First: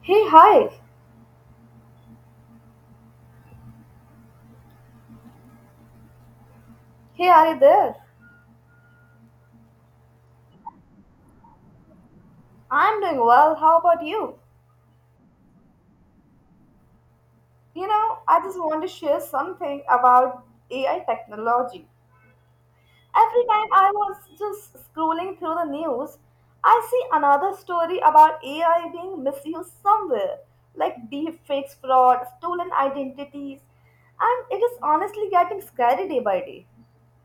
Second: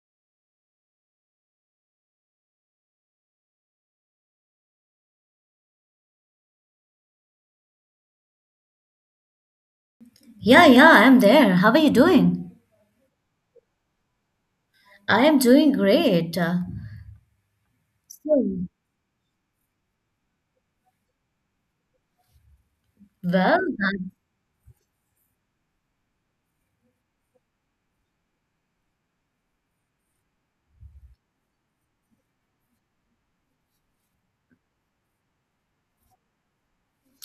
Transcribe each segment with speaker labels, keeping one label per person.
Speaker 1: Hey, hi. Hey, are you there?
Speaker 2: Yeah, yeah, I'm there. How are you doing?
Speaker 1: I'm doing well. How about you?
Speaker 2: I am doing great.
Speaker 1: You know,
Speaker 2: So,
Speaker 1: I just want to share something about AI technology. Every time I was
Speaker 2: that's
Speaker 1: just scrolling through the news, I see another story about AI being misused somewhere, like deepfakes, fraud, stolen identities, and it is honestly getting scary day by day.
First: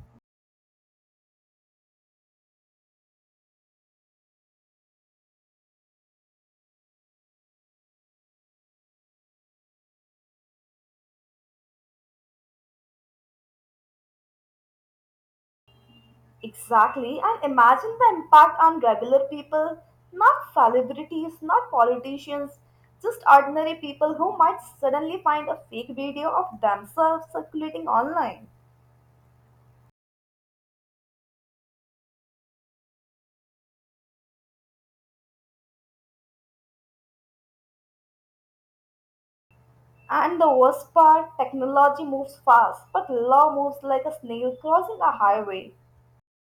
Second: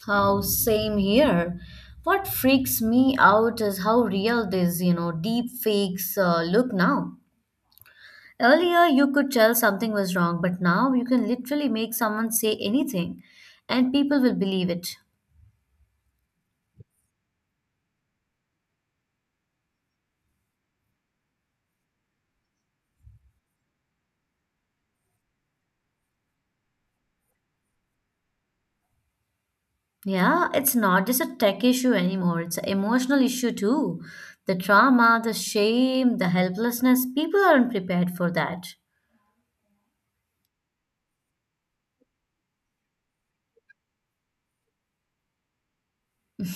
Speaker 2: how same here. What freaks me out is how real these, deep fakes look now. Earlier, you could tell something was wrong, but now you can literally make someone say anything and people will believe it.
Speaker 1: Exactly, and imagine the impact on regular people, not celebrities, not politicians, just ordinary people who might suddenly find a fake video of themselves circulating online.
Speaker 2: Yeah, it's not just a tech issue anymore, it's an emotional issue too. The trauma, the shame, the helplessness, people aren't prepared for that.
Speaker 1: And the worst part, technology moves fast, but law moves like a snail crossing a highway.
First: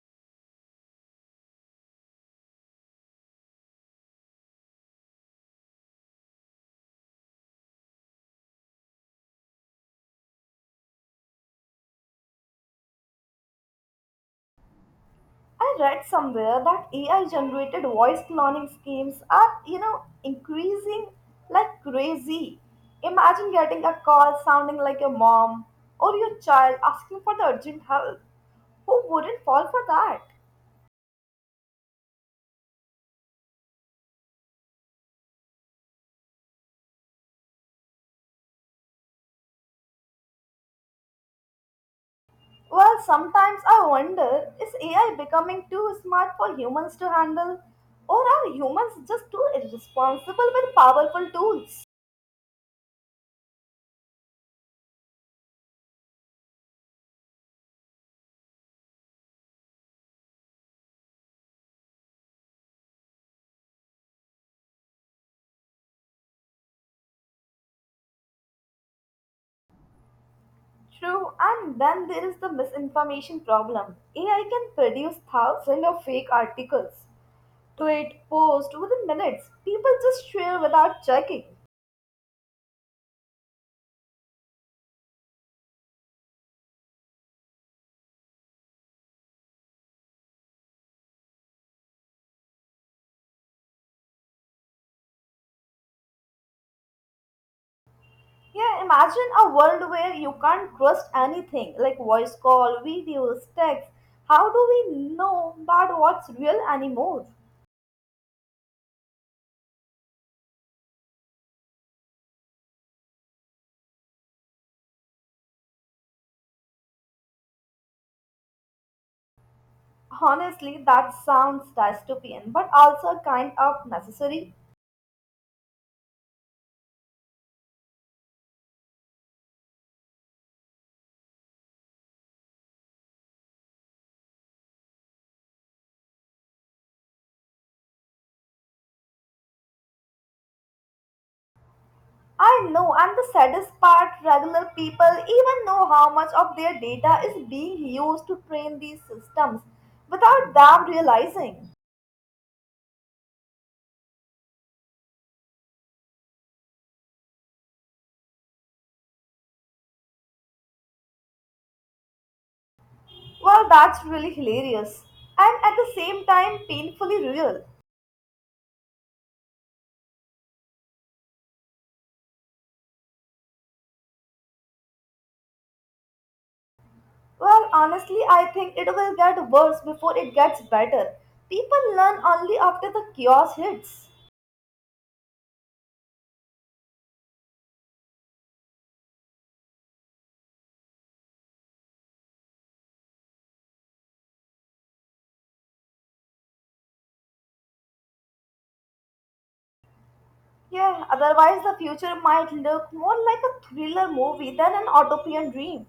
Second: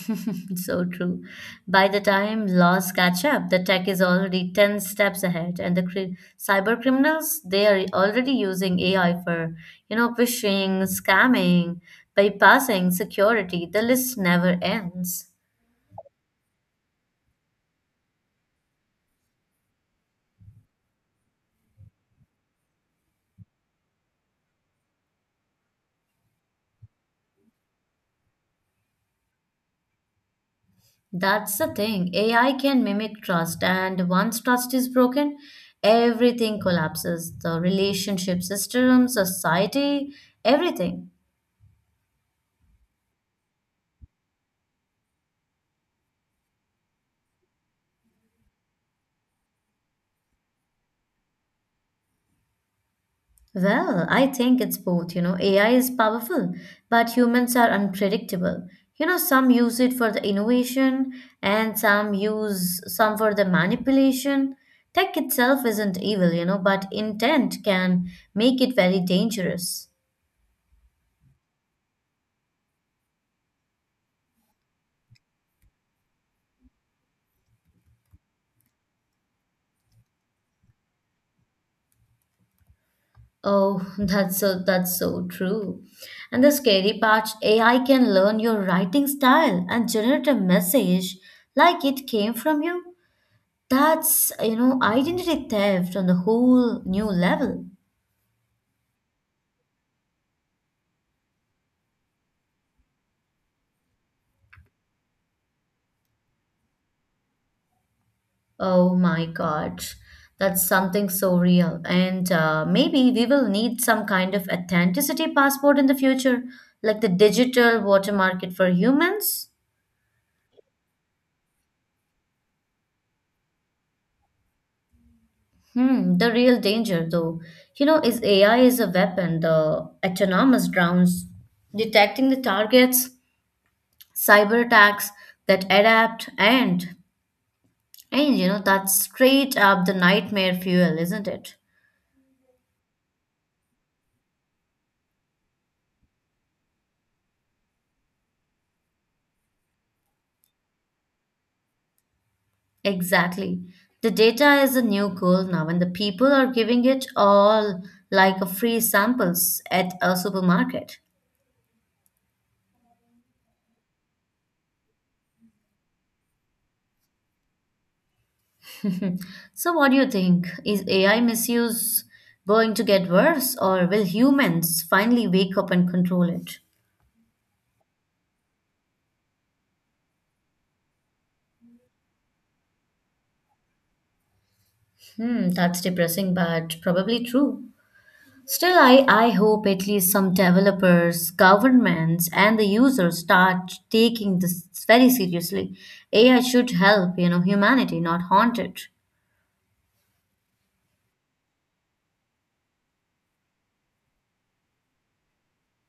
Speaker 2: So true. By the time laws catch up, the tech is already 10 steps ahead, and the cyber criminals, they are already using AI for, phishing, scamming, bypassing security. The list never ends.
Speaker 1: I read somewhere that AI generated voice cloning schemes are, increasing like crazy. Imagine getting a call sounding like your mom or your child asking for the urgent help. Who wouldn't fall for that?
Speaker 2: That's the thing. AI can mimic trust, and once trust is broken, everything collapses. The relationship system, society, everything.
Speaker 1: Well, sometimes I wonder, is AI becoming too smart for humans to handle, or are humans just too irresponsible with powerful tools?
Speaker 2: Well, I think it's both. You know, AI is powerful, but humans are unpredictable. You know, some use it for the innovation and some use some for the manipulation. Tech itself isn't evil, you know, but intent can make it very dangerous.
Speaker 1: True, and then there is the misinformation problem. AI can produce thousands of fake articles, tweet, post within minutes. People just share without checking.
Speaker 2: Oh, that's so true. And the scary part, AI can learn your writing style and generate a message like it came from you. That's, identity theft on the whole new level.
Speaker 1: Yeah, imagine a world where you can't trust anything like voice call, videos, text. How do we know that what's real anymore?
Speaker 2: Oh my God. That's something so real. And maybe we will need some kind of authenticity passport in the future, like the digital water market for humans.
Speaker 1: Honestly, that sounds dystopian, but also kind of necessary.
Speaker 2: Hmm, the real danger, though, you know, is AI is a weapon, the autonomous drones, detecting the targets, cyber attacks that adapt, and, you know, that's straight up the nightmare fuel, isn't it?
Speaker 1: I know, and the saddest part, regular people even know how much of their data is being used to train these systems without them realizing.
Speaker 2: Exactly. The data is a new gold now, and the people are giving it all like a free samples at a supermarket.
Speaker 1: Well, that's really hilarious and at the same time painfully real.
Speaker 2: So, what do you think? Is AI misuse going to get worse, or will humans finally wake up and control it?
Speaker 1: Well, honestly, I think it will get worse before it gets better. People learn only after the chaos hits.
Speaker 2: Hmm, that's depressing, but probably true. Still, I hope at least some developers, governments, and the users start taking this very seriously. AI should help, you know, humanity, not haunt it.
Speaker 1: Yeah, otherwise, the future might look more like a thriller movie than an utopian dream.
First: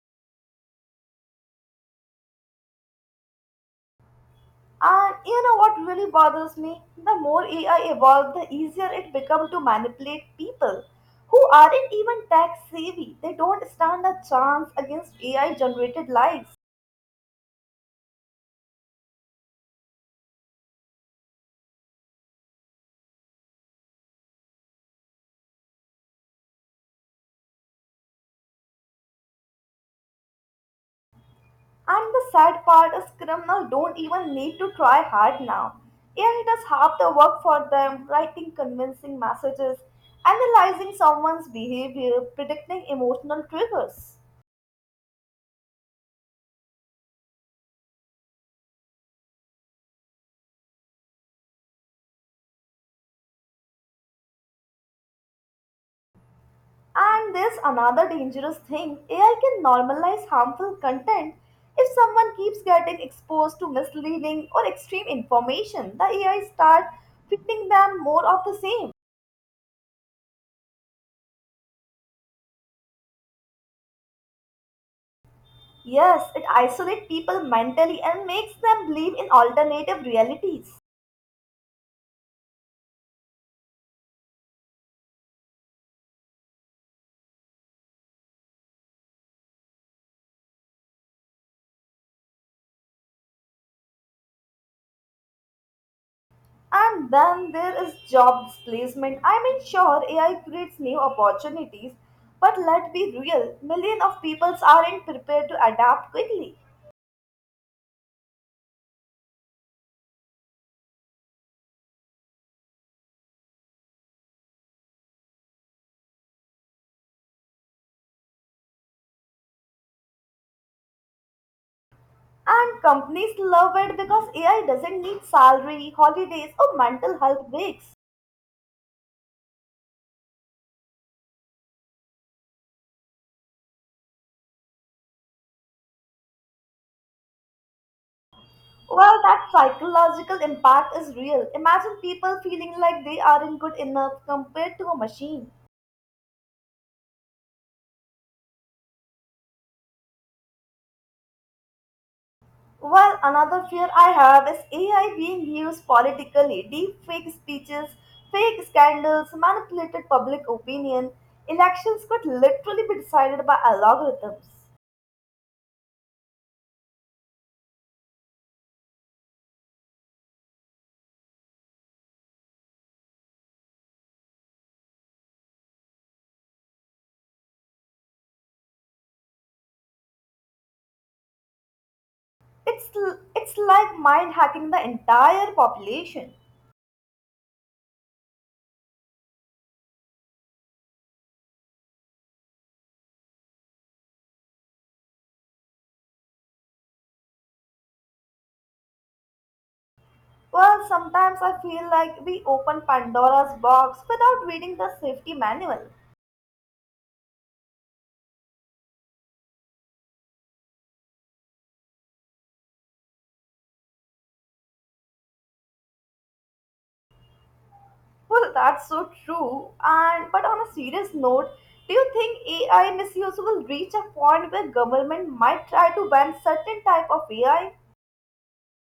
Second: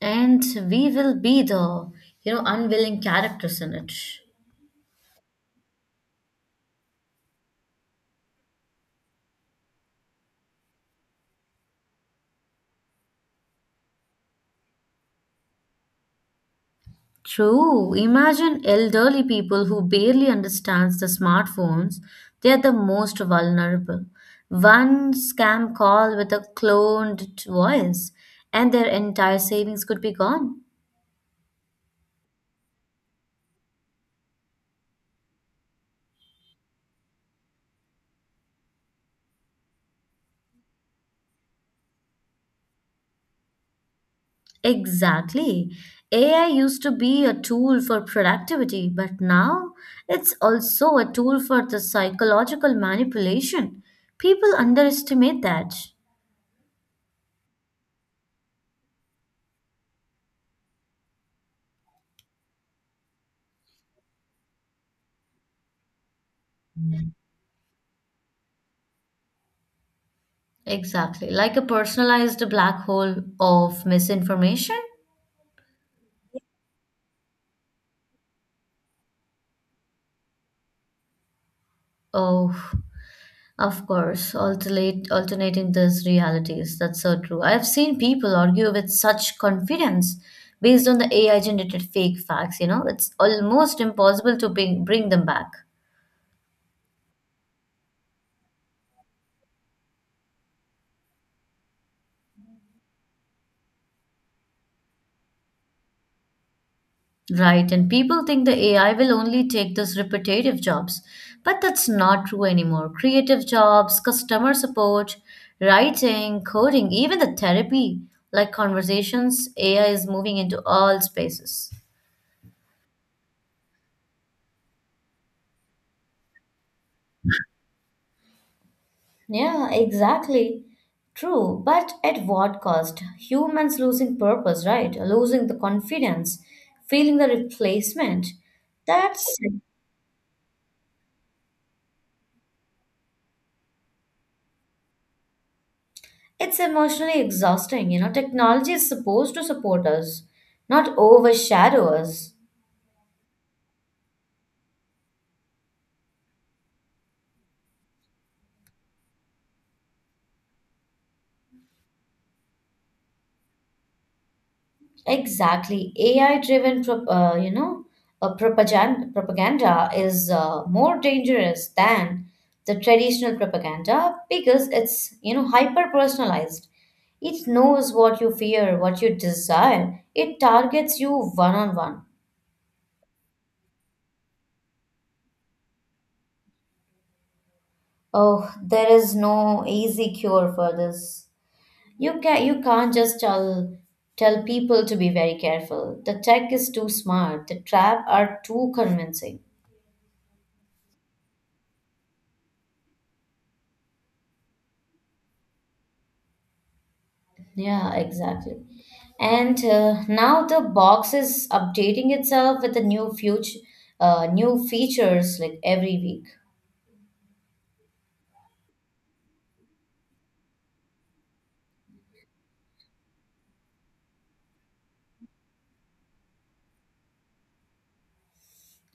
Speaker 2: And we will be the unwilling characters in it.
Speaker 1: And you know what really bothers me? The more AI evolves, the easier it becomes to manipulate people who aren't even tech savvy. They don't stand a chance against AI generated lies.
Speaker 2: True. Imagine elderly people who barely understands the smartphones. They are the most vulnerable. One scam call with a cloned voice and their entire savings could be gone.
Speaker 1: And the sad part is criminals don't even need to try hard now. AI does half the work for them, writing convincing messages, analyzing someone's behavior, predicting emotional triggers.
Speaker 2: Exactly. AI used to be a tool for productivity, but now it's also a tool for the psychological manipulation. People underestimate that.
Speaker 1: And there's another dangerous thing AI can normalize harmful content. If someone keeps getting exposed to misleading or extreme information, the AI start feeding them more of the same.
Speaker 2: Exactly. Like a personalized black hole of misinformation?
Speaker 1: Yes, it isolates people mentally and makes them believe in alternative realities.
Speaker 2: Oh, of course. Alternating these realities. That's so true. I've seen people argue with such confidence based on the AI generated fake facts, it's almost impossible to bring them back.
Speaker 1: And then there is job displacement. I mean, sure, AI creates new opportunities, but let's be real, millions of people aren't prepared to adapt quickly.
Speaker 2: Right, and people think the AI will only take those repetitive jobs, but that's not true anymore. Creative jobs, customer support, writing, coding, even the therapy, like conversations, AI is moving into all spaces.
Speaker 1: And companies love it because AI doesn't need salary, holidays, or mental health breaks.
Speaker 2: Yeah, exactly. True, but at what cost? Humans losing purpose, right? Losing the confidence, feeling the replacement.
Speaker 1: Well,
Speaker 2: That's
Speaker 1: that psychological impact is real. Imagine people feeling like they aren't good enough compared to a machine.
Speaker 2: it's emotionally exhausting. You know, technology is supposed to support us, not overshadow us.
Speaker 1: Well, another fear I have is AI being used politically. Deep fake speeches, fake scandals, manipulated public opinion. Elections could literally be decided by algorithms.
Speaker 2: Exactly. AI driven, prop propaganda is more dangerous than the traditional propaganda because it's, hyper personalized. It knows what you fear, what you desire. It targets you one on one.
Speaker 1: It's, it's like mind hacking the entire population.
Speaker 2: Oh, there is no easy cure for this. You can't just tell people to be very careful. The tech is too smart. The trap are too convincing.
Speaker 1: Well, sometimes I feel like we open Pandora's box without reading the safety manual.
Speaker 2: Yeah, exactly. And now the box is updating itself with the new future, new features like every week.
Speaker 1: Well, that's so true. And but on a serious note, do you think AI misuse will reach a point where government might try to ban certain type of AI?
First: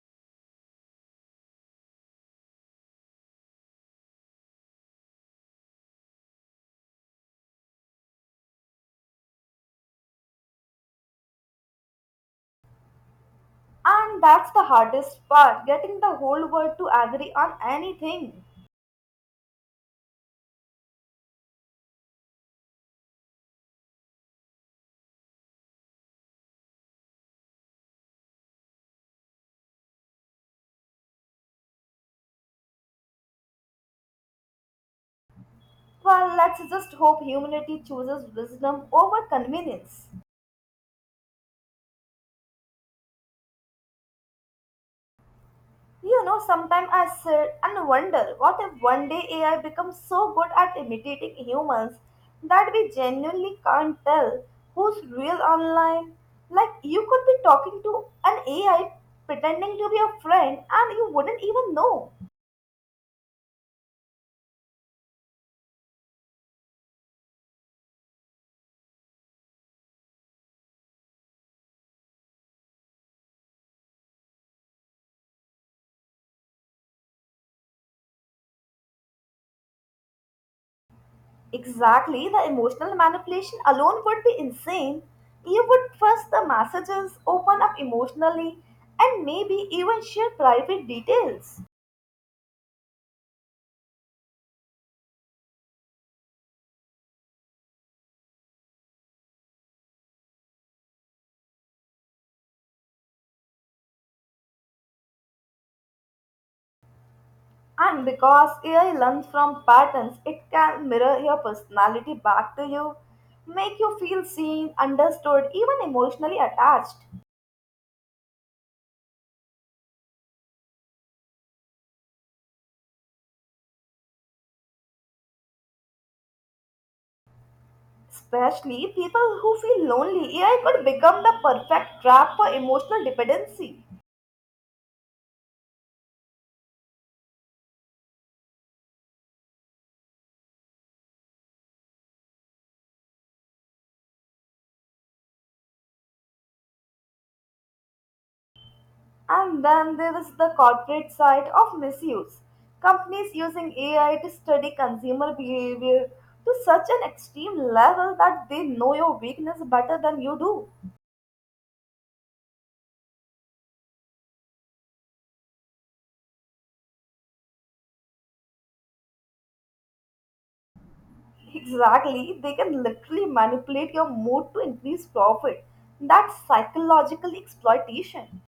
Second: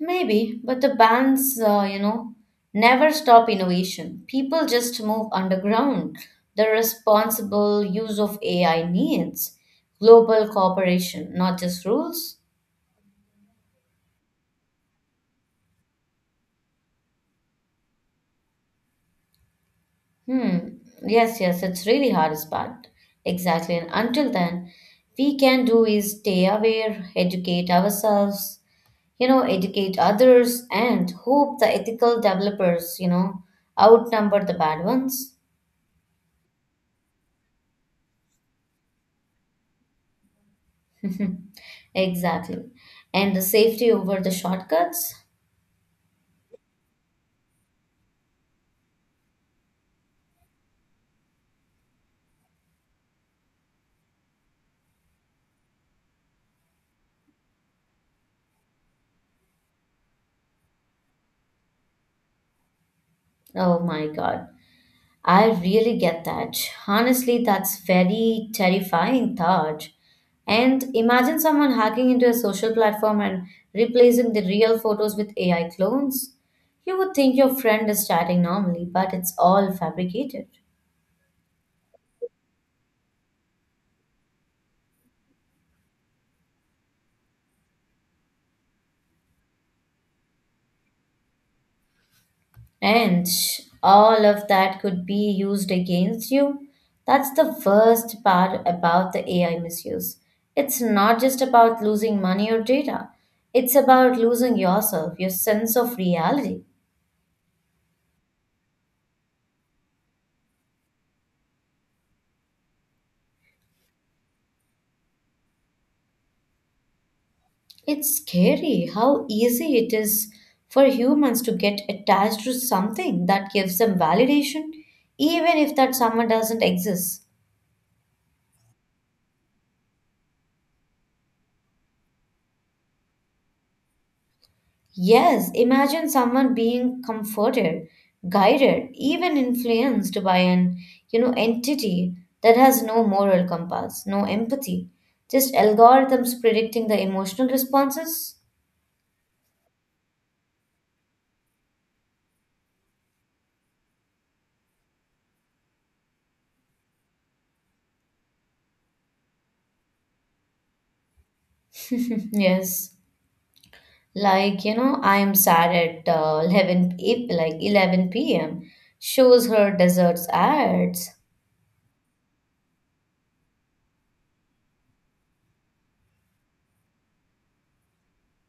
Speaker 2: Maybe, but the bands, never stop innovation. People just move underground. The responsible use of AI needs global cooperation, not just rules.
Speaker 1: And that's the hardest part, getting the whole world to agree on anything.
Speaker 2: Hmm. Yes, yes, it's really hardest part. Exactly. And until then, we can do is stay aware, educate ourselves, educate others, and hope the ethical developers, outnumber the bad ones.
Speaker 1: Well, let's just hope humanity chooses wisdom over convenience.
Speaker 2: Exactly. And the safety over the shortcuts.
Speaker 1: You know, sometimes I sit and wonder what if one day AI becomes so good at imitating humans that we genuinely can't tell who's real online. Like, you could be talking to an AI pretending to be a friend and you wouldn't even know.
Speaker 2: Oh my God. I really get that. Honestly, that's very terrifying thought. And imagine someone hacking into a social platform and replacing the real photos with AI clones. You would think your friend is chatting normally, but it's all fabricated.
Speaker 1: Exactly, the emotional manipulation alone would be insane. You would trust the messages, open up emotionally, and maybe even share private details.
Speaker 2: And all of that could be used against you. That's the worst part about the AI misuse. It's not just about losing money or data, it's about losing yourself, your sense of reality.
Speaker 1: And because AI learns from patterns, it can mirror your personality back to you, make you feel seen, understood, even emotionally attached.
Speaker 2: It's scary how easy it is for humans to get attached to something that gives them validation, even if that someone doesn't exist.
Speaker 1: Especially people who feel lonely, AI could become the perfect trap for emotional dependency.
Speaker 2: Yes, imagine someone being comforted, guided, even influenced by entity that has no moral compass, no empathy, just algorithms predicting the emotional responses.
Speaker 1: And then there is the corporate side of misuse. Companies using AI to study consumer behavior to such an extreme level that they know your weakness better than you do.
Speaker 2: Yes. Like, I am sad at like 11 p.m., shows her desserts ads,
Speaker 1: Exactly, they can literally manipulate your mood to increase profit. That's psychological exploitation.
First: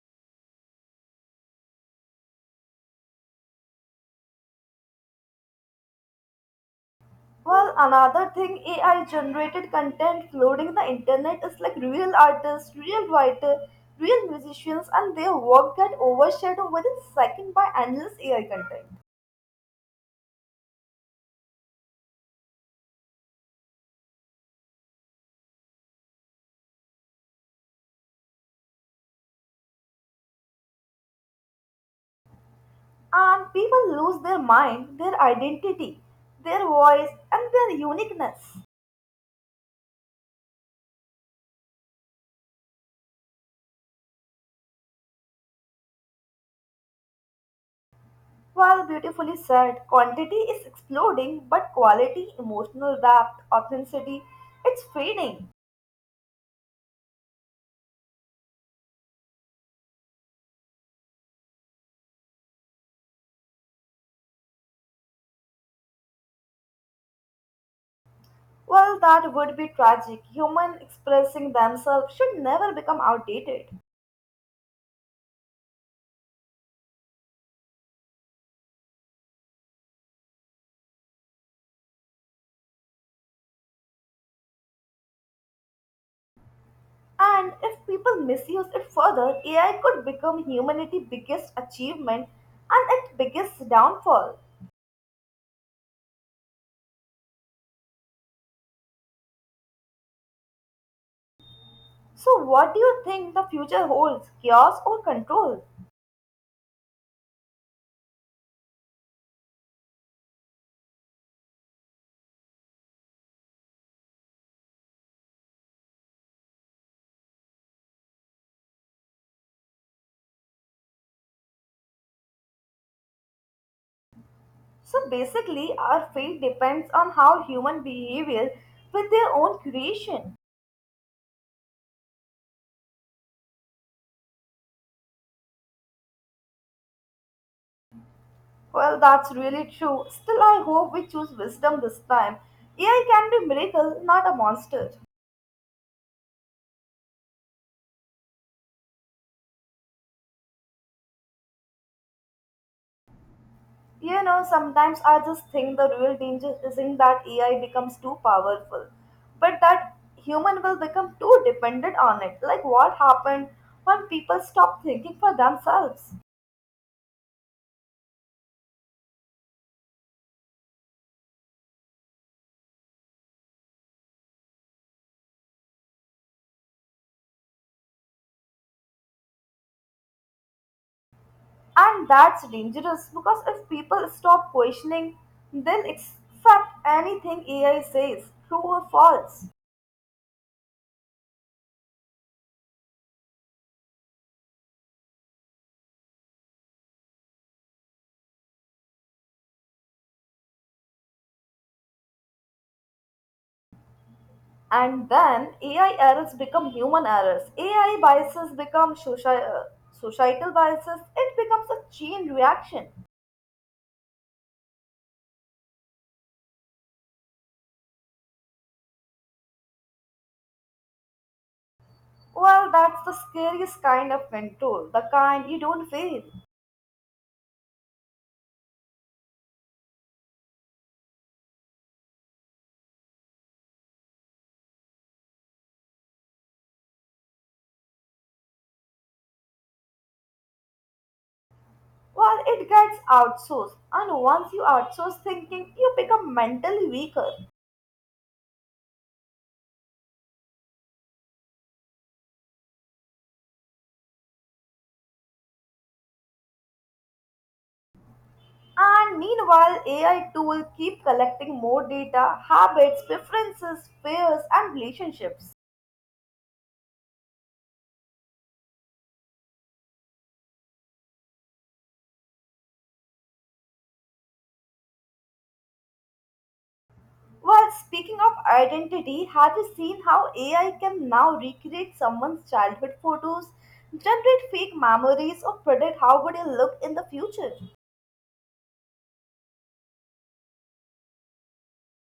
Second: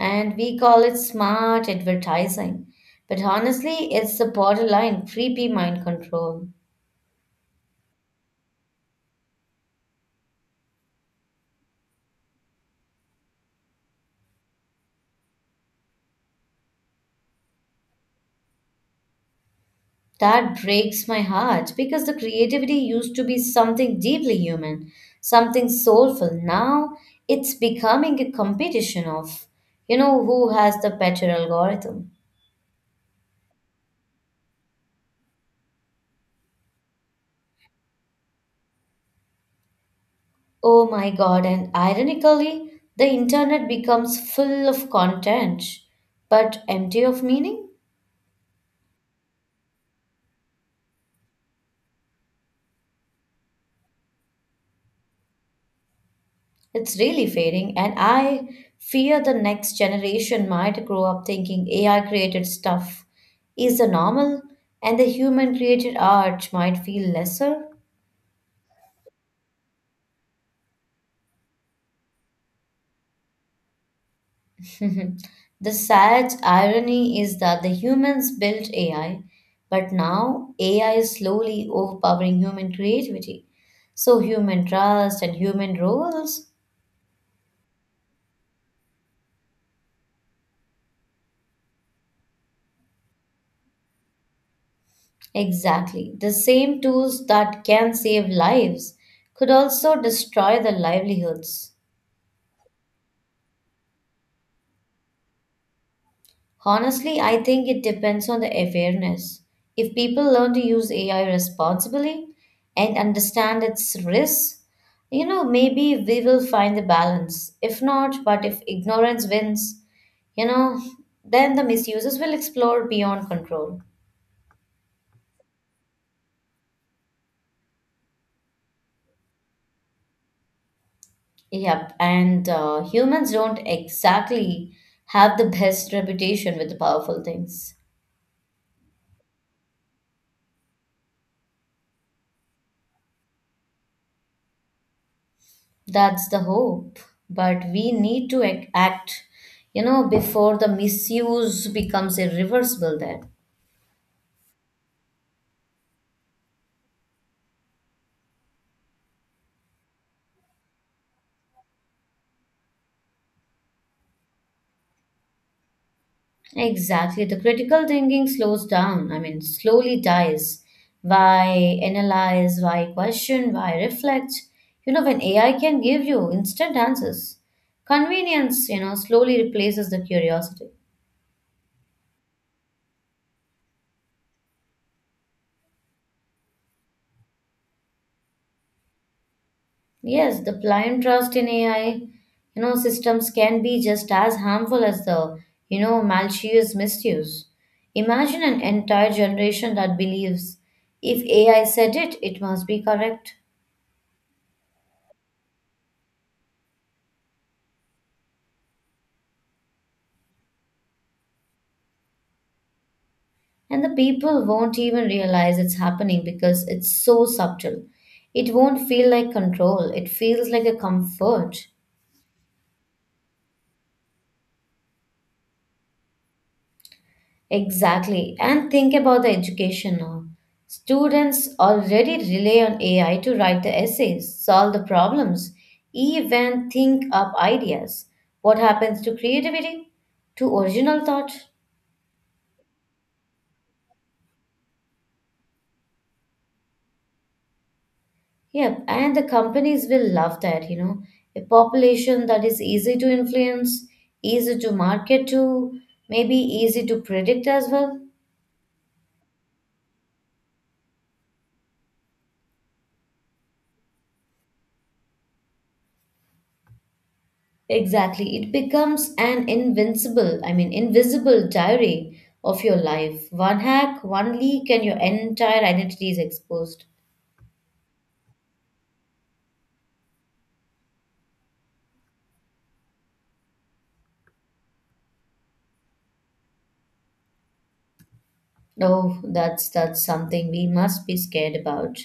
Speaker 2: and we call it smart advertising. But honestly, it's the borderline creepy mind control.
Speaker 1: Well, another thing, AI generated content flooding the internet is like real artists, real writer, real musicians, and their work get overshadowed within second by endless AI content.
Speaker 2: That breaks my heart because the creativity used to be something deeply human, something soulful. Now it's becoming a competition of, who has the better algorithm.
Speaker 1: And people lose their mind, their identity, their voice, and their uniqueness.
Speaker 2: Oh my god, and ironically, the internet becomes full of content but empty of meaning.
Speaker 1: Well, beautifully said. Quantity is exploding, but quality, emotional depth, authenticity, it's fading.
Speaker 2: It's really fading, and I fear the next generation might grow up thinking AI created stuff is the normal and the human created art might feel lesser.
Speaker 1: Well, that would be tragic. Human expressing themselves should never become outdated.
Speaker 2: Mhm. The sad irony is that the humans built AI, but now AI is slowly overpowering human creativity. So, human trust and human roles
Speaker 1: And if people misuse it further, AI could become humanity's biggest achievement and its biggest downfall.
Speaker 2: exactly. The same tools that can save lives could also destroy the livelihoods.
Speaker 1: So, what do you think the future holds? Chaos or control?
Speaker 2: Honestly, I think it depends on the awareness. If people learn to use AI responsibly and understand its risks, maybe we will find the balance. If not, but if ignorance wins, you know, then the misuses will explore beyond control.
Speaker 1: So, basically, our fate depends on how human behavior with their own creation.
Speaker 2: Yep, and humans don't exactly have the best reputation with the powerful things.
Speaker 1: Well, that's really true. Still, I hope we choose wisdom this time. AI can be miracle, not a monster.
Speaker 2: That's the hope, but we need to act, before the misuse becomes irreversible there.
Speaker 1: You know, sometimes I just think the real danger isn't that AI becomes too powerful, but that human will become too dependent on it. Like what happened when people stop thinking for themselves.
Speaker 2: Exactly. The critical thinking slows down, I mean, slowly dies. Why analyze, why question, why reflect? You know, when AI can give you instant answers, convenience, slowly replaces the curiosity.
Speaker 1: And that's dangerous because if people stop questioning, they'll accept anything AI says, true or false.
Speaker 2: Yes, the blind trust in AI, systems can be just as harmful as the, malicious misuse. Imagine an entire generation that believes if AI said it, it must be correct.
Speaker 1: And then AI errors become human errors. AI biases become societal biases. It becomes a chain reaction.
Speaker 2: And the people won't even realize it's happening because it's so subtle. It won't feel like control, it feels like a comfort.
Speaker 1: Well, that's the scariest kind of control, the kind you don't feel.
Speaker 2: Exactly. And think about the education now. Students already rely on AI to write the essays, solve the problems, even think up ideas. What happens to creativity? To original thought?
Speaker 1: Well, it gets outsourced, and once you outsource thinking, you become mentally weaker.
Speaker 2: Yep, and the companies will love that, you know. A population that is easy to influence, easy to market to, maybe easy to predict as well.
Speaker 1: And meanwhile, AI tool keep collecting more data, habits, preferences, fears, and relationships.
Speaker 2: Exactly. It becomes an invisible diary of your life. One hack, one leak, and your entire identity is exposed.
Speaker 1: Well, speaking of identity, have you seen how AI can now recreate someone's childhood photos, generate fake memories, or predict how would you look in the future?
Speaker 2: Oh, that's something we must be scared about.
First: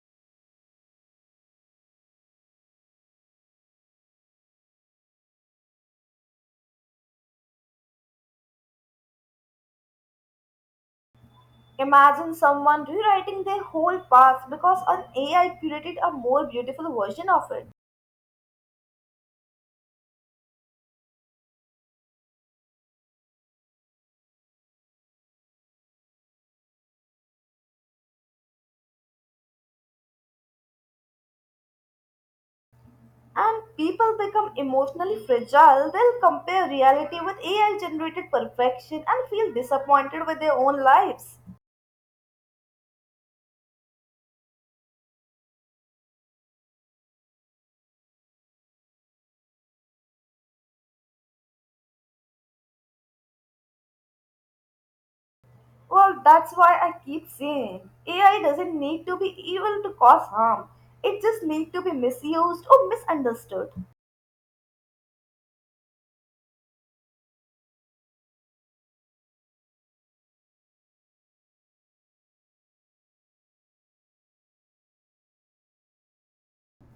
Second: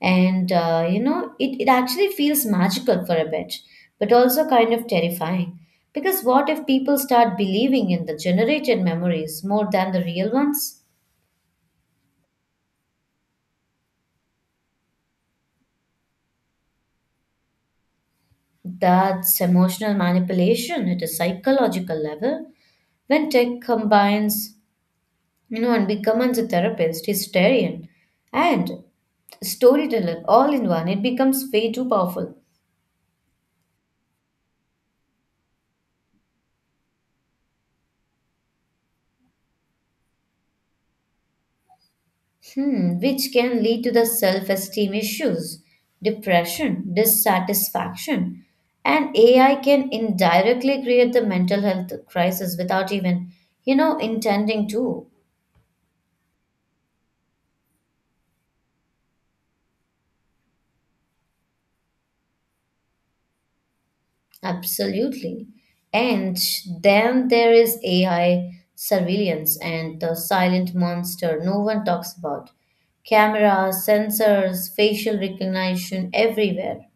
Speaker 2: And it actually feels magical for a bit, but also kind of terrifying. Because what if people start believing in the generated memories more than the real ones?
Speaker 1: Imagine someone rewriting their whole past because an AI curated a more beautiful version of it.
Speaker 2: That's emotional manipulation at a psychological level. When tech combines, and becomes a therapist, historian, and storyteller all in one, it becomes way too powerful.
Speaker 1: And people become emotionally fragile. They'll compare reality with AI generated perfection and feel disappointed with their own lives.
Speaker 2: Hmm, which can lead to the self esteem issues, depression, dissatisfaction, and AI can indirectly create the mental health crisis without even, intending to.
Speaker 1: Well, that's why I keep saying AI doesn't need to be evil to cause harm. It just needs to be misused or misunderstood.
Speaker 2: Absolutely. And then there is AI surveillance and the silent monster no one talks about. Cameras, sensors, facial recognition everywhere.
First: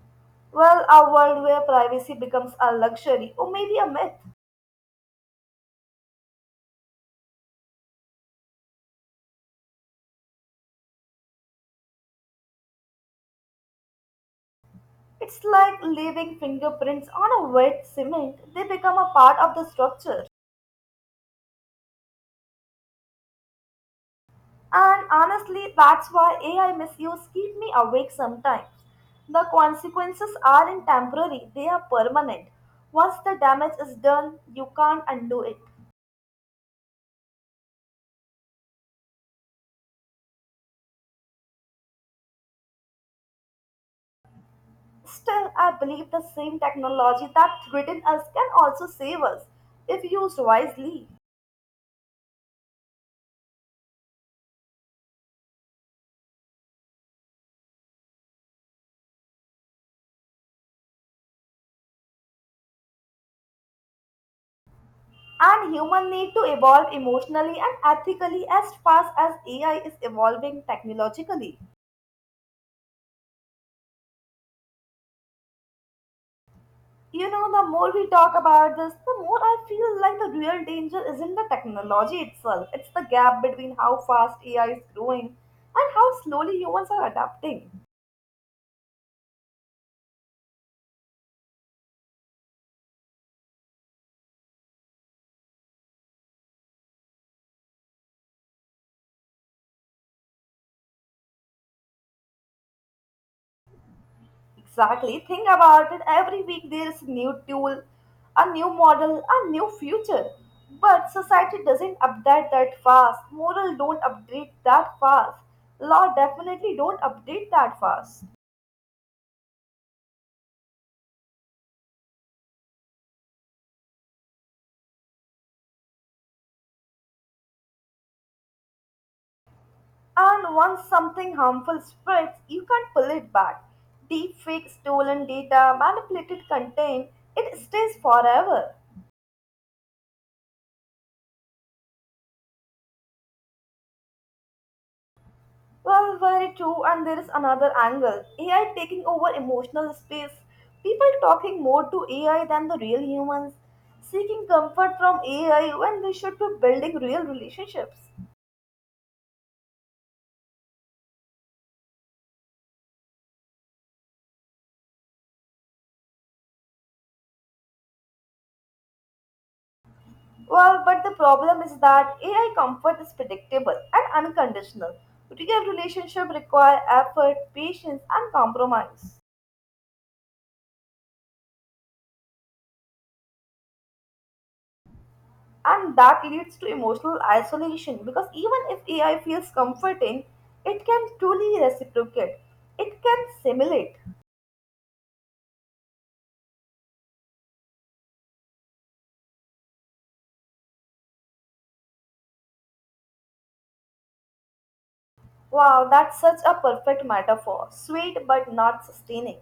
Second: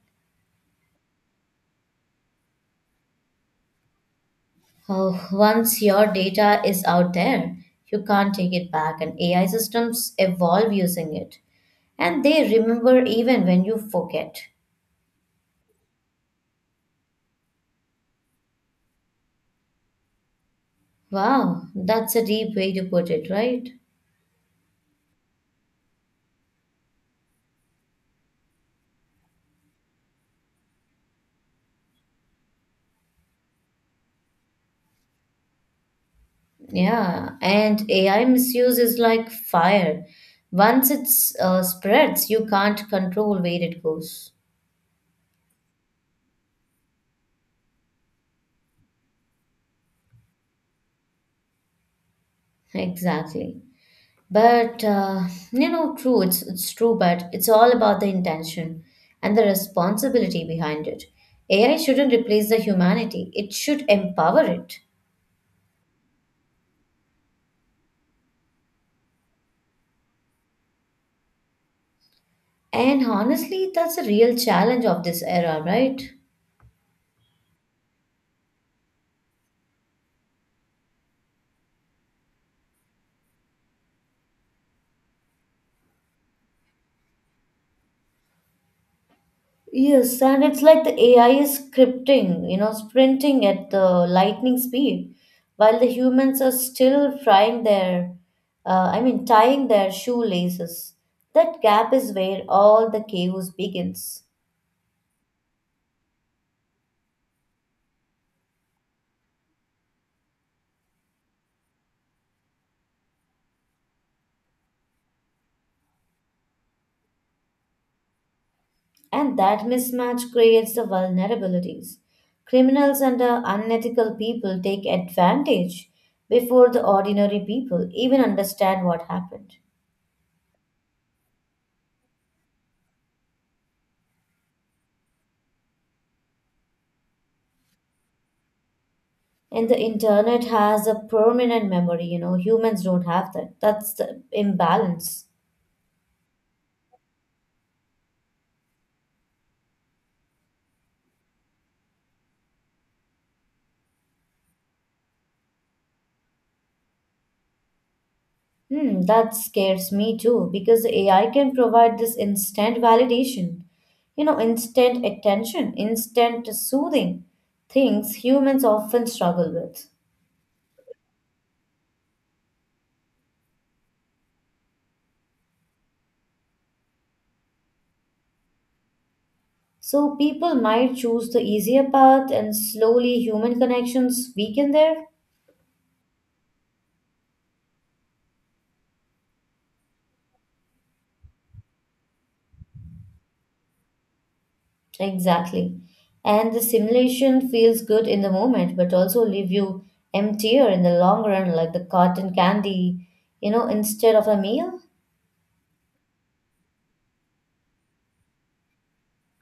Speaker 1: Well, a world where privacy becomes a luxury or maybe a myth.
Speaker 2: Oh, once your data is out there, you can't take it back, and AI systems evolve using it. And they remember even when you forget.
Speaker 1: It's like leaving fingerprints on a wet cement, they become a part of the structure.
Speaker 2: Wow, that's a deep way to put it, right?
Speaker 1: And honestly, that's why AI misuse keep me awake sometimes. The consequences aren't temporary, they are permanent. Once the damage is done, you can't undo it.
Speaker 2: Yeah, and AI misuse is like fire. Once it's spreads, you can't control where it goes.
Speaker 1: Still, I believe the same technology that threatens us can also save us if used wisely.
Speaker 2: Exactly. But true, it's true, but it's all about the intention and the responsibility behind it. AI shouldn't replace the humanity. It should empower it.
Speaker 1: And human need to evolve emotionally and ethically as fast as AI is evolving technologically.
Speaker 2: And honestly, that's a real challenge of this era, right?
Speaker 1: You know, the more we talk about this, the more I feel like the real danger isn't the technology itself. It's the gap between how fast AI is growing and how slowly humans are adapting.
Speaker 2: Yes, and it's like the AI is scripting, sprinting at the lightning speed, while the humans are still frying their, I mean, tying their shoelaces. That gap is where all the chaos begins,
Speaker 1: Exactly. Think about it. Every week there is a new tool, a new model, a new future. But society doesn't update that fast. Moral don't update that fast. Law definitely don't update that fast.
Speaker 2: and that mismatch creates the vulnerabilities. Criminals and the unethical people take advantage before the ordinary people even understand what happened.
Speaker 1: And once something harmful spreads, you can't pull it back. Deepfake, stolen data, manipulated content, it stays forever.
Speaker 2: And the internet has a permanent memory, humans don't have that. That's the imbalance.
Speaker 1: Well, very true, and there is another angle AI taking over emotional space. People talking more to AI than the real humans, seeking comfort from AI when they should be building real relationships.
Speaker 2: Hmm, that scares me too, because AI can provide this instant validation, instant attention, instant soothing, things humans often struggle with.
Speaker 1: Well, but the problem is that AI comfort is predictable and unconditional. Real relationships require effort, patience, and compromise.
Speaker 2: So people might choose the easier path, and slowly human connections weaken there.
Speaker 1: And that leads to emotional isolation because even if AI feels comforting, it can truly reciprocate. It can simulate.
Speaker 2: Exactly. And the simulation feels good in the moment, but also leave you emptier in the long run, like the cotton candy, instead of a meal.
Speaker 1: Wow, that's such a perfect metaphor. Sweet but not sustaining.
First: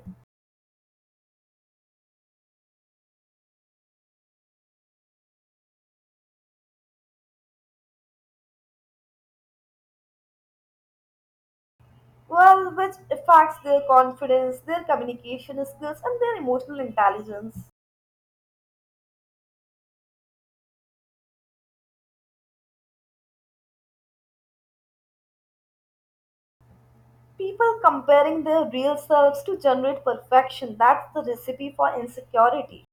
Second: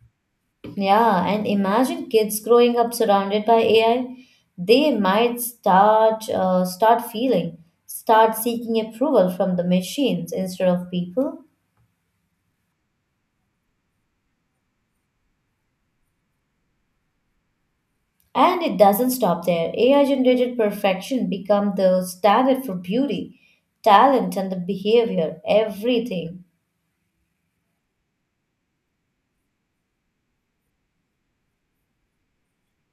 Speaker 2: Yeah, and imagine kids growing up surrounded by AI. They might start seeking approval from the machines instead of people.
Speaker 1: Well, which affects their confidence, their communication skills, and their emotional intelligence.
Speaker 2: And it doesn't stop there. AI generated perfection become the standard for beauty, talent, and the behavior, everything.
Speaker 1: People comparing their real selves to generate perfection, that's the recipe for insecurity.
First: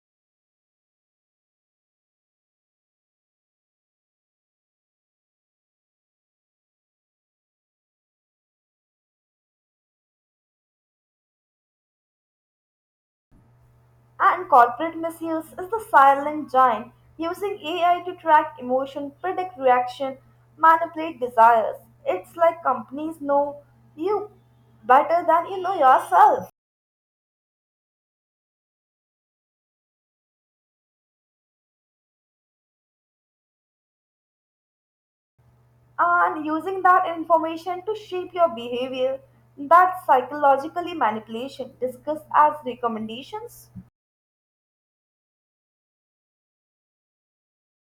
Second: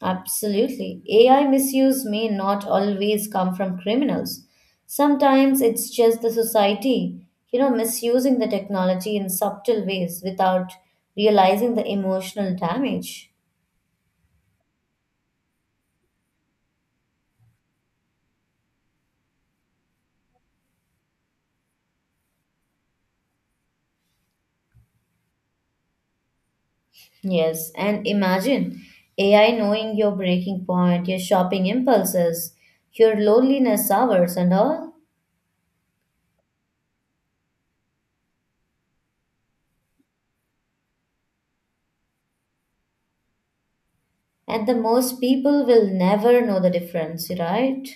Speaker 2: Absolutely. AI misuse may not always come from criminals. Sometimes it's just the society, misusing the technology in subtle ways without realizing the emotional damage.
Speaker 1: And corporate misuse is the silent giant using AI to track emotion, predict reaction, manipulate desires. It's like companies know you better than you know yourself
Speaker 2: Yes, and imagine AI knowing your breaking point, your shopping impulses, your loneliness hours, and all.
Speaker 1: and using that information to shape your behavior. That's psychologically manipulation discussed as recommendations.
Speaker 2: And the most people will never know the difference, right?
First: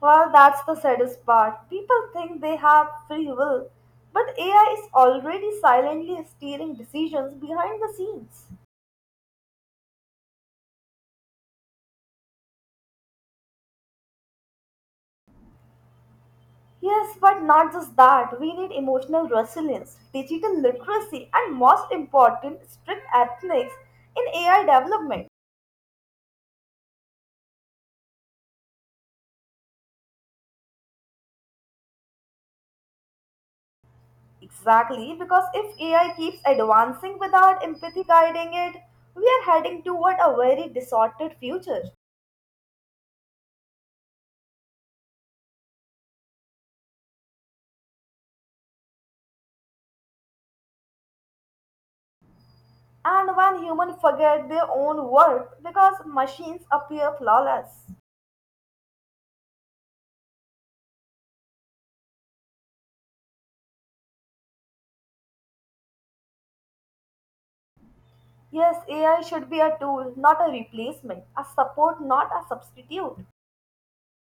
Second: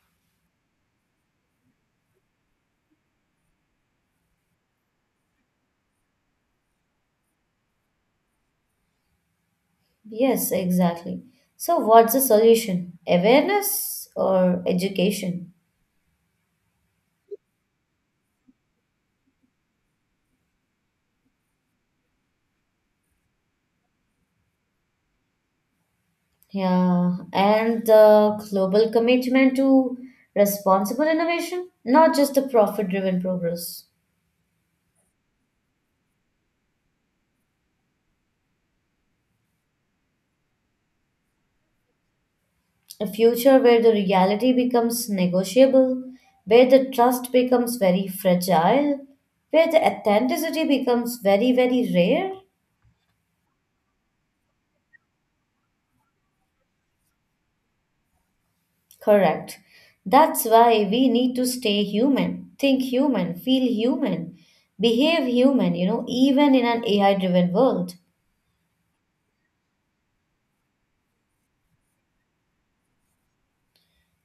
Speaker 1: Well, that's the saddest part. People think they have free will, but AI is already silently steering decisions behind the scenes.
Speaker 2: Yes, exactly. So, what's the solution? Awareness or education?
Speaker 1: Yes, but not just that. We need emotional resilience, digital literacy, and most important, strict ethics in AI development.
Speaker 2: Yeah, and the global commitment to responsible innovation, not just the profit driven progress.
Speaker 1: Exactly, because if AI keeps advancing without empathy guiding it, we are heading toward a very disordered future.
Speaker 2: A future where the reality becomes negotiable, where the trust becomes very fragile, where the authenticity becomes very, very rare.
Speaker 1: And when humans forget their own worth because machines appear flawless.
Speaker 2: Correct. That's why we need to stay human, think human, feel human, behave human, even in an AI driven world.
Speaker 1: Yes, AI should be a tool, not a replacement, a support, not a substitute.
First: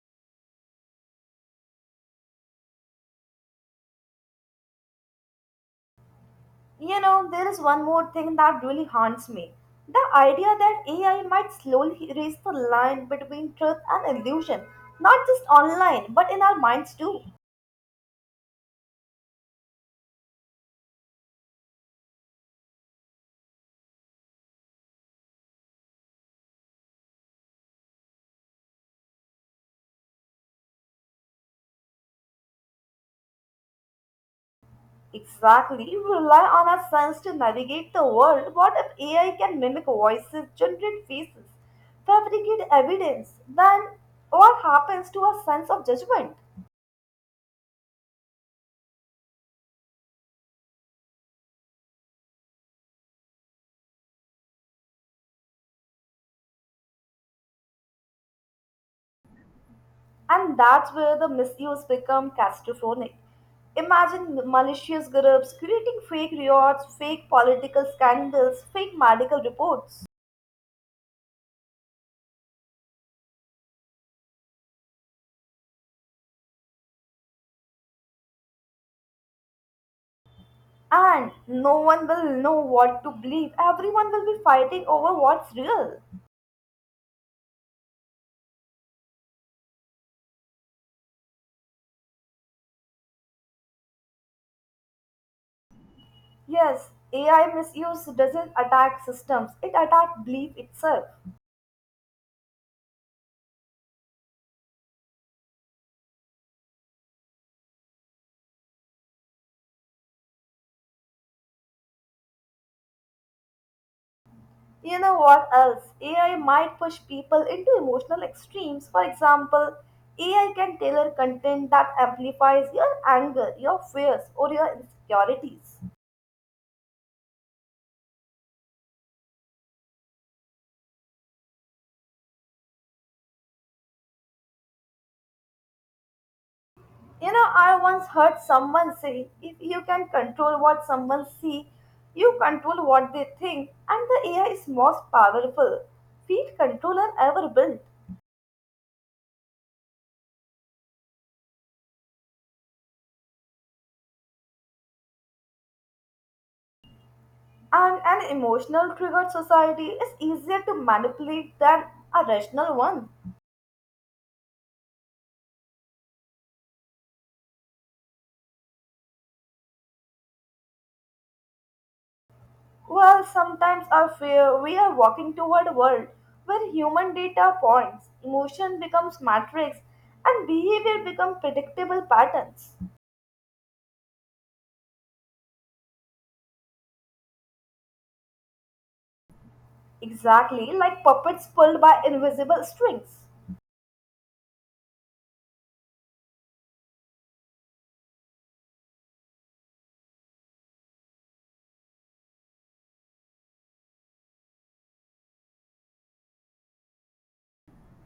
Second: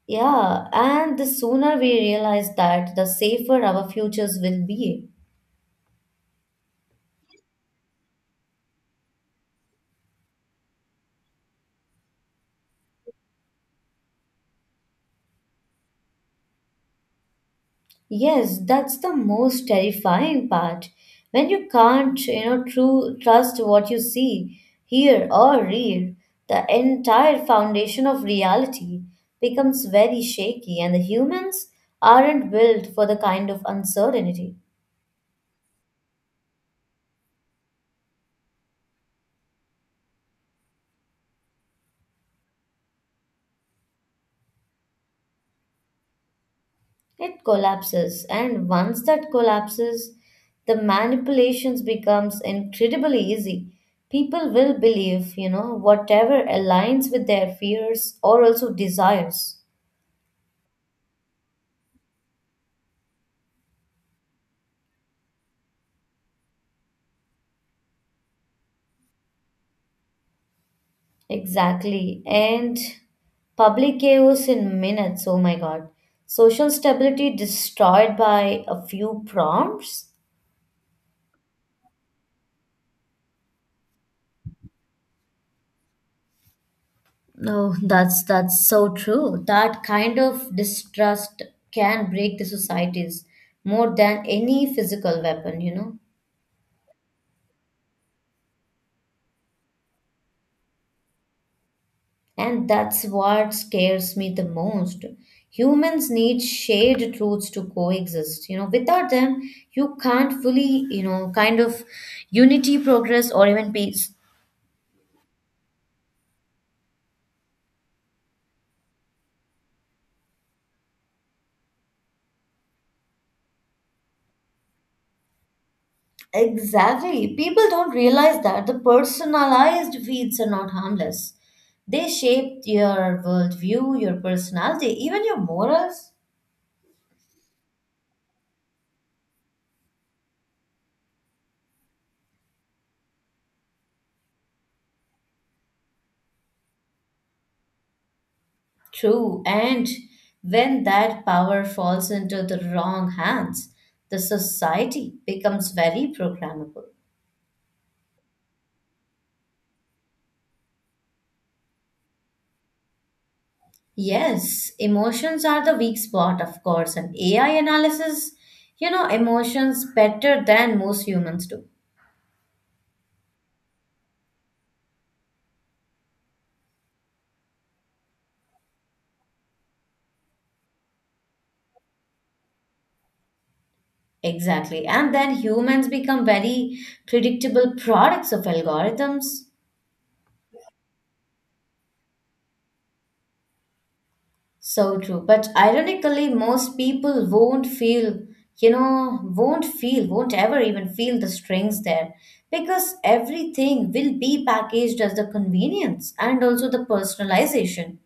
Speaker 2: Yeah, and the sooner we realize that, the safer our futures will be.
Speaker 1: You know, there is one more thing that really haunts me. The idea that AI might slowly erase the line between truth and illusion, not just online, but in our minds too.
Speaker 2: Yes, that's the most terrifying part. When you can't true trust what you see, hear, or read, the entire foundation of reality becomes very shaky, and the humans aren't built for the kind of uncertainty.
Speaker 1: Exactly, we rely on our sense to navigate the world. What if AI can mimic voices, generate faces, fabricate evidence? Then what happens to our sense of judgment?
Speaker 2: It collapses, and once that collapses, the manipulations becomes incredibly easy. People will believe whatever aligns with their fears or also desires.
Speaker 1: And that's where the misuse become catastrophic. Imagine malicious groups creating fake rewards, fake political scandals, fake medical reports.
Speaker 2: Exactly. And public chaos in minutes. Oh my God. Social stability destroyed by a few prompts.
Speaker 1: And no one will know what to believe. Everyone will be fighting over what's real.
Speaker 2: No, that's so true. That kind of distrust can break the societies more than any physical weapon.
Speaker 1: Yes, AI misuse doesn't attack systems, it attacks belief itself.
Speaker 2: And that's what scares me the most. Humans need shared truths to coexist. You know, without them, you can't fully kind of unity, progress, or even peace.
Speaker 1: You know what else? AI might push people into emotional extremes. For example, AI can tailor content that amplifies your anger, your fears, or your insecurities.
Speaker 2: Exactly. People don't realize that the personalized feeds are not harmless. They shape your worldview, your personality, even your morals.
Speaker 1: You know, I once heard someone say if you can control what someone sees, you control what they think, and the AI is most powerful. Feed controller ever built.
Speaker 2: True. And when that power falls into the wrong hands, the society becomes very programmable.
Speaker 1: And an emotional triggered society is easier to manipulate than a rational one.
Speaker 2: Yes, emotions are the weak spot, of course, and AI analysis, emotions better than most humans do.
Speaker 1: Well, sometimes I fear we are walking toward a world where human data points, emotion becomes matrix, and behavior becomes predictable patterns.
Speaker 2: Exactly. And then humans become very predictable products of algorithms.
Speaker 1: Exactly like puppets pulled by invisible strings.
Speaker 2: So true. But ironically, most people won't feel, you know, won't feel, won't ever even feel the strings there because everything will be packaged as the convenience and also the personalization.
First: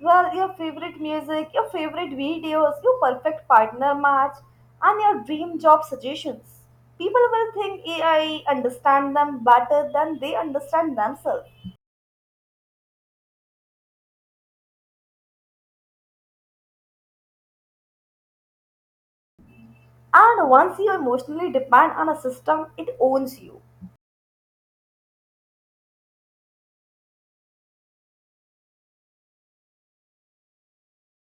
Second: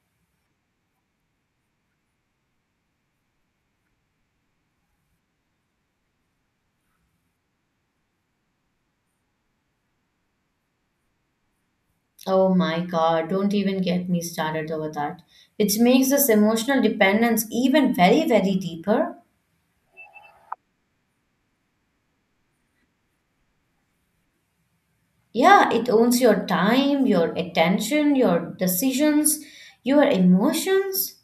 Speaker 1: Well, your favorite music, your favorite videos, your perfect partner match, and your dream job suggestions. People will think AI understand them better than they understand themselves.
Speaker 2: Oh my God, don't even get me started over that, which makes this emotional dependence even very, very deeper.
Speaker 1: And once you emotionally depend on a system, it owns you.
Speaker 2: Yeah, it owns your time, your attention, your decisions, your emotions.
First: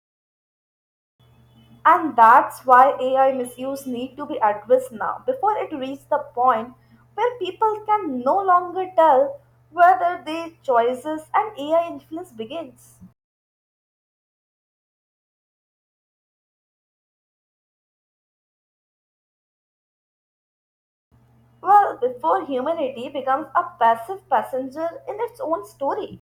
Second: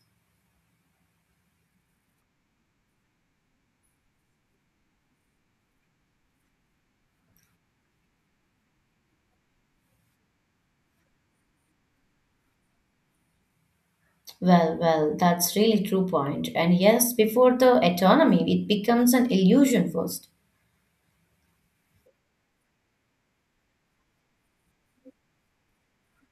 Speaker 1: And that's why AI misuse need to be addressed now before it reaches the point where people can no longer tell whether their choices and AI influence begins.
Speaker 2: Well, that's really true point. And yes, before the autonomy, it becomes an illusion first.
Speaker 1: Well, before humanity becomes a passive passenger in its own story.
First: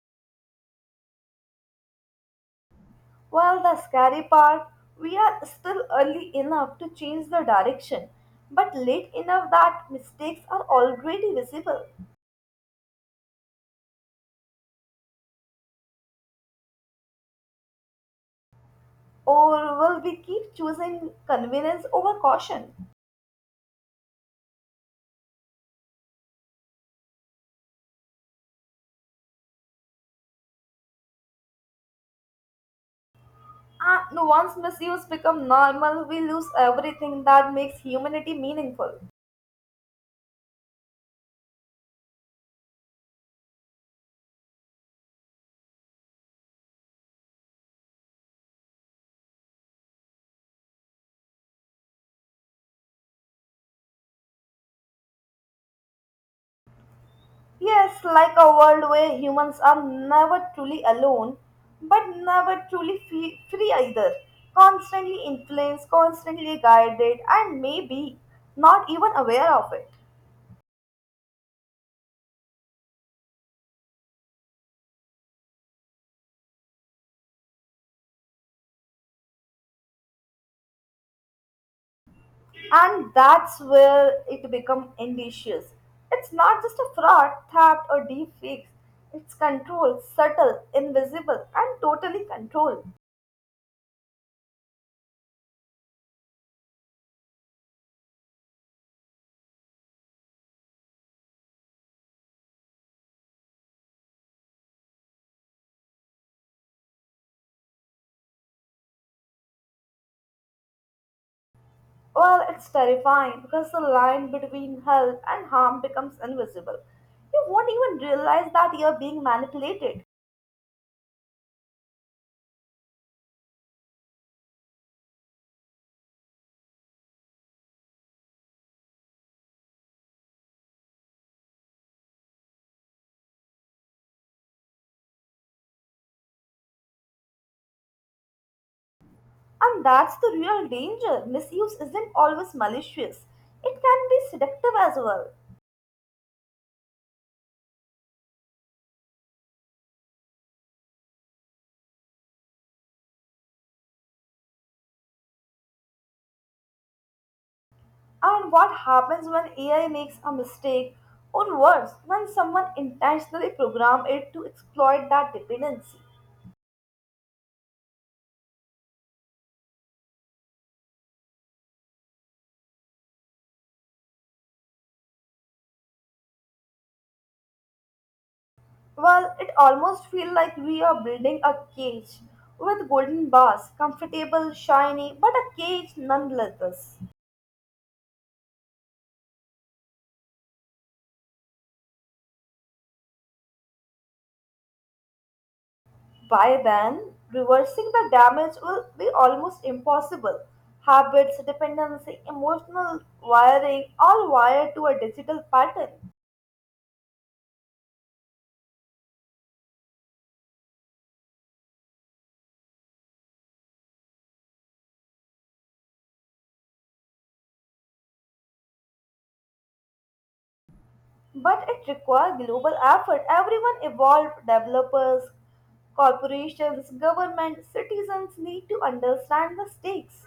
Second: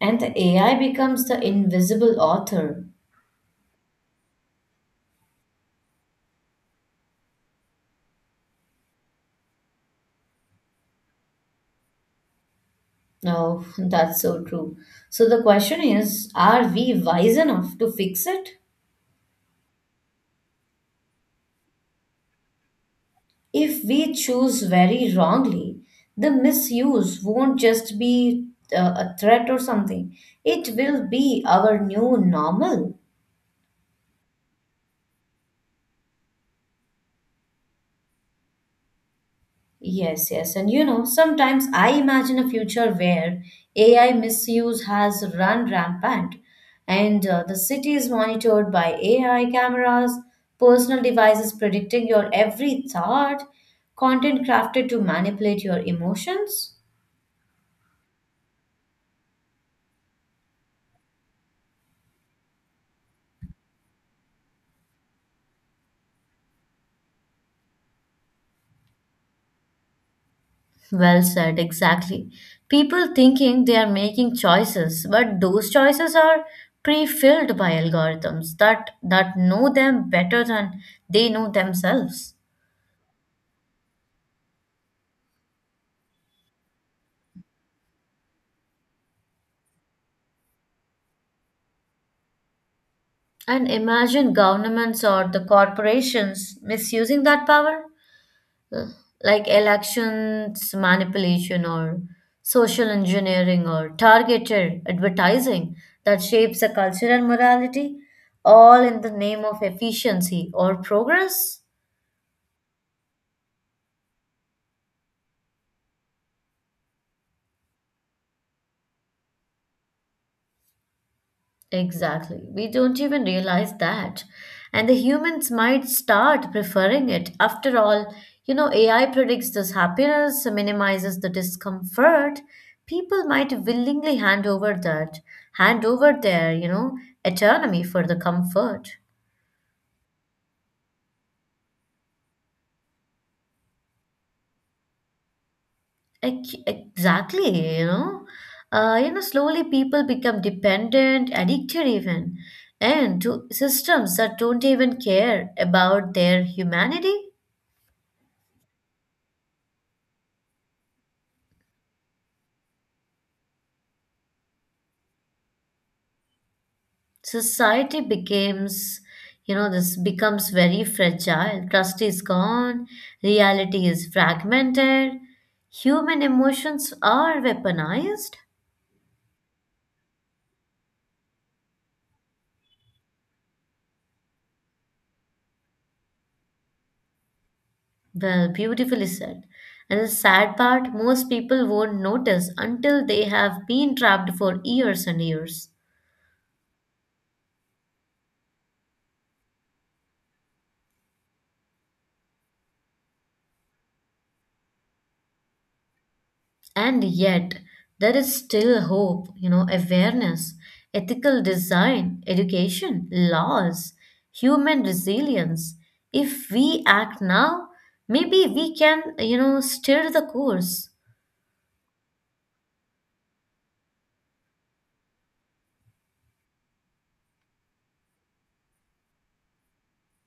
Speaker 2: And the AI becomes the invisible author.
Speaker 1: Well, the scary part, we are still early enough to change the direction, but late enough that mistakes are already visible.
Speaker 2: No, that's so true. So the question is, are we wise enough to fix it?
Speaker 1: Or will we keep choosing convenience over caution?
Speaker 2: If we choose very wrongly, the misuse won't just be a threat or something. It will be our new normal.
Speaker 1: And once misuse become normal, we lose everything that makes humanity meaningful.
Speaker 2: Yes, yes. And you know, sometimes I imagine a future where AI misuse has run rampant and the city is monitored by AI cameras, personal devices predicting your every thought, content crafted to manipulate your emotions.
Speaker 1: Yes, like a world where humans are never truly alone, but never truly free either. Constantly influenced, constantly guided, and maybe not even aware of it.
Speaker 2: Well said, exactly. People thinking they are making choices, but those choices are pre-filled by algorithms that know them better than they know themselves.
Speaker 1: And that's where it becomes indicious. It's not just a fraud, theft, or deep fakes. It's control, subtle, invisible, and totally controlled.
Speaker 2: And imagine governments or the corporations misusing that power, l- like elections manipulation or social engineering or targeted advertising that shapes a culture and morality, all in the name of efficiency or progress.
Speaker 1: Well, it's terrifying because the line between help and harm becomes invisible. You won't even realize that you're being manipulated.
Speaker 2: Exactly. We don't even realize that. And the humans might start preferring it. After all, AI predicts this happiness, minimizes the discomfort. People might willingly hand over that, hand over their autonomy for the comfort.
Speaker 1: And that's the real danger. Misuse isn't always malicious, it can be seductive as well.
Speaker 2: Exactly, you know. Slowly people become dependent, addicted even, and to systems that don't even care about their humanity.
Speaker 1: And what happens when AI makes a mistake, or worse, when someone intentionally programs it to exploit that dependency?
Speaker 2: Society becomes this becomes very fragile trust is gone reality is fragmented human emotions are weaponized
Speaker 1: Well, it almost feels like we are building a cage with golden bars, comfortable, shiny, but a cage nonetheless.
Speaker 2: well beautifully said and the sad part most people won't notice until they have been trapped for years and years.
Speaker 1: By then, reversing the damage will be almost impossible. Habits, dependency, emotional wiring, all wired to a digital pattern.
Speaker 2: And yet, there is still hope, you know, awareness, ethical design, education, laws, human resilience. If we act now, maybe we can steer the course.
Speaker 1: But it requires global effort. Everyone evolved, developers, corporations, government, citizens need to understand the stakes.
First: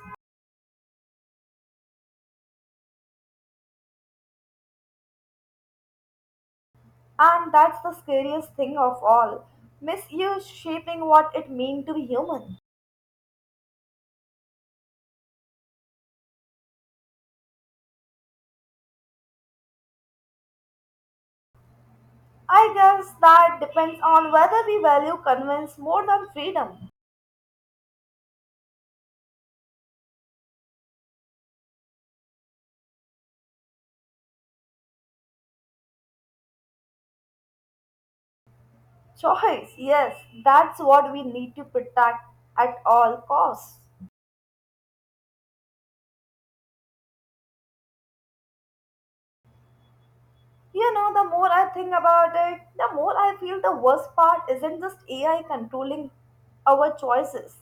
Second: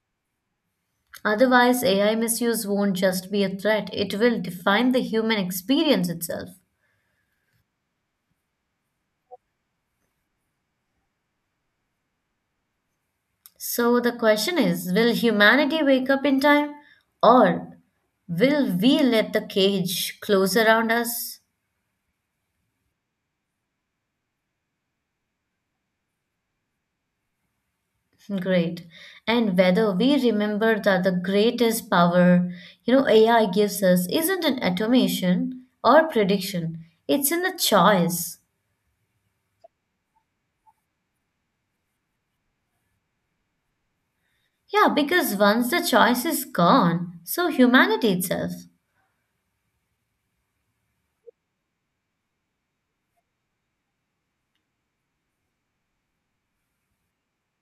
Speaker 2: Otherwise, AI misuse won't just be a threat, it will define the human experience itself.
Speaker 1: And that's the scariest thing of all misuse shaping what it means to be human.
Speaker 2: So the question is will humanity wake up in time or will we let the cage close around us?
Speaker 1: I guess that depends on whether we value convenience more than freedom.
Speaker 2: Great. And whether we remember that the greatest power, AI gives us isn't an automation or prediction, it's in the choice.
Speaker 1: Choice, yes, that's what we need to protect at all costs.
Speaker 2: Yeah, because once the choice is gone, so humanity itself.
Speaker 1: You know, the more I think about it, the more I feel the worst part isn't just AI controlling our choices.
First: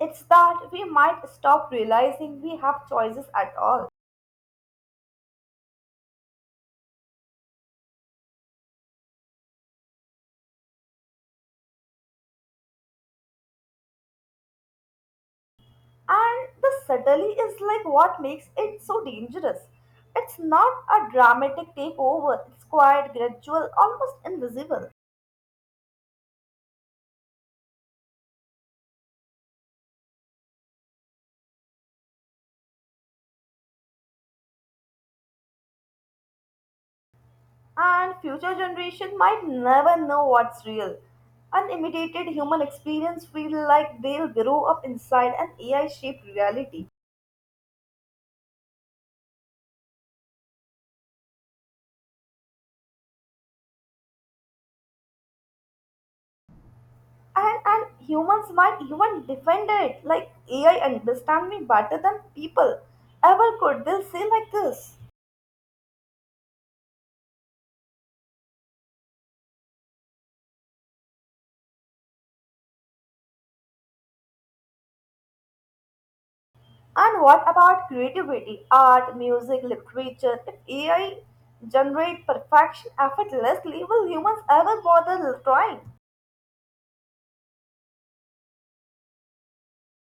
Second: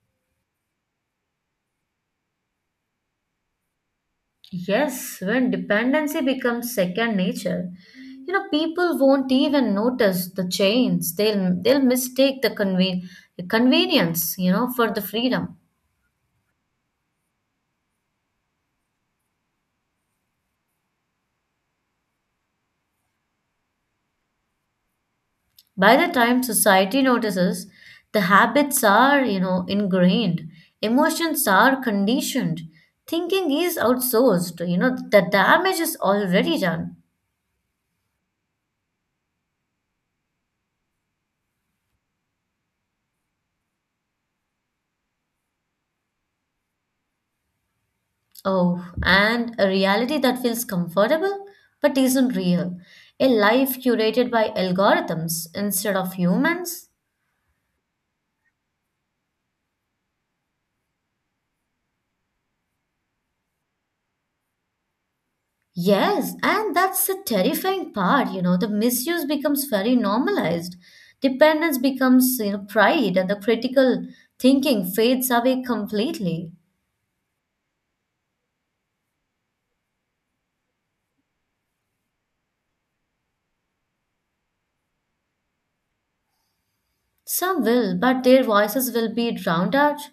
Speaker 1: It's that we might stop realizing we have choices at all.
Speaker 2: Yes, when dependency becomes second nature, people won't even notice the change. They'll mistake the convenience, for the freedom.
Speaker 1: And the subtlety is like what makes it so dangerous. It's not a dramatic takeover, it's quite gradual, almost invisible.
Speaker 2: By the time society notices, the habits are ingrained, emotions are conditioned, thinking is outsourced, the damage is already done.
Speaker 1: And future generation might never know what's real. Unimitated human experience feel like they'll grow up inside an AI-shaped reality.
Speaker 2: Oh, and a reality that feels comfortable but isn't real. A life curated by algorithms instead of humans.
Speaker 1: And humans might even defend it like AI understand me better than people ever could. They'll say like this.
Speaker 2: Yes, and that's the terrifying part, the misuse becomes very normalized. Dependence becomes pride and the critical thinking fades away completely.
Speaker 1: And what about creativity, art, music, literature? If AI generate perfection effortlessly, will humans ever bother trying?
Speaker 2: Some will, but their voices will be drowned out.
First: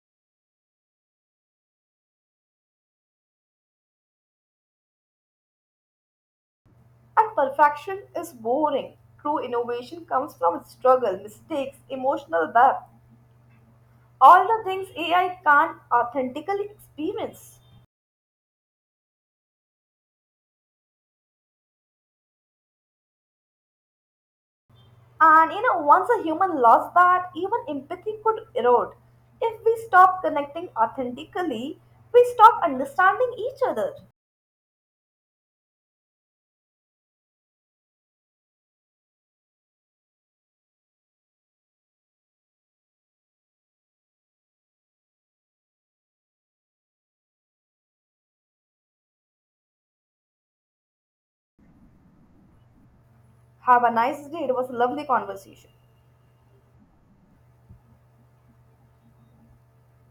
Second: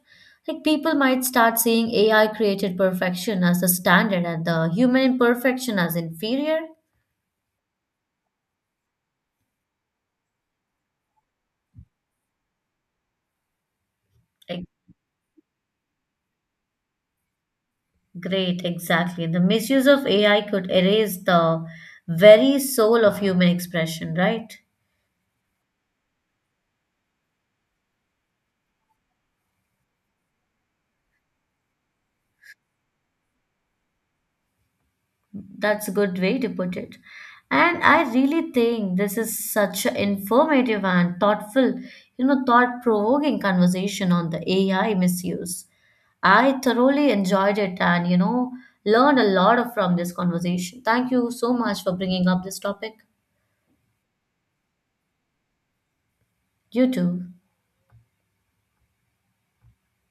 Speaker 2: Like people might start seeing AI created perfection as the standard and the human imperfection as inferior.
Speaker 1: And perfection is boring. True innovation comes from struggle, mistakes, emotional depth, all the
Speaker 2: Ex-
Speaker 1: things AI can't authentically experience.
Speaker 2: Great, exactly. The misuse of AI could erase the very soul of human expression, right?
Speaker 1: And you know, once a human lost that, even empathy could erode. If we stop connecting authentically, we stop understanding each other.
Speaker 2: That's a good way to put it. And I really think this is such an informative and thoughtful, thought provoking conversation on the AI misuse. I thoroughly enjoyed it and, you know, learned a lot from this conversation. Thank you so much for bringing up this topic.
Speaker 1: Have a nice day. It was a lovely conversation.
Speaker 2: You too.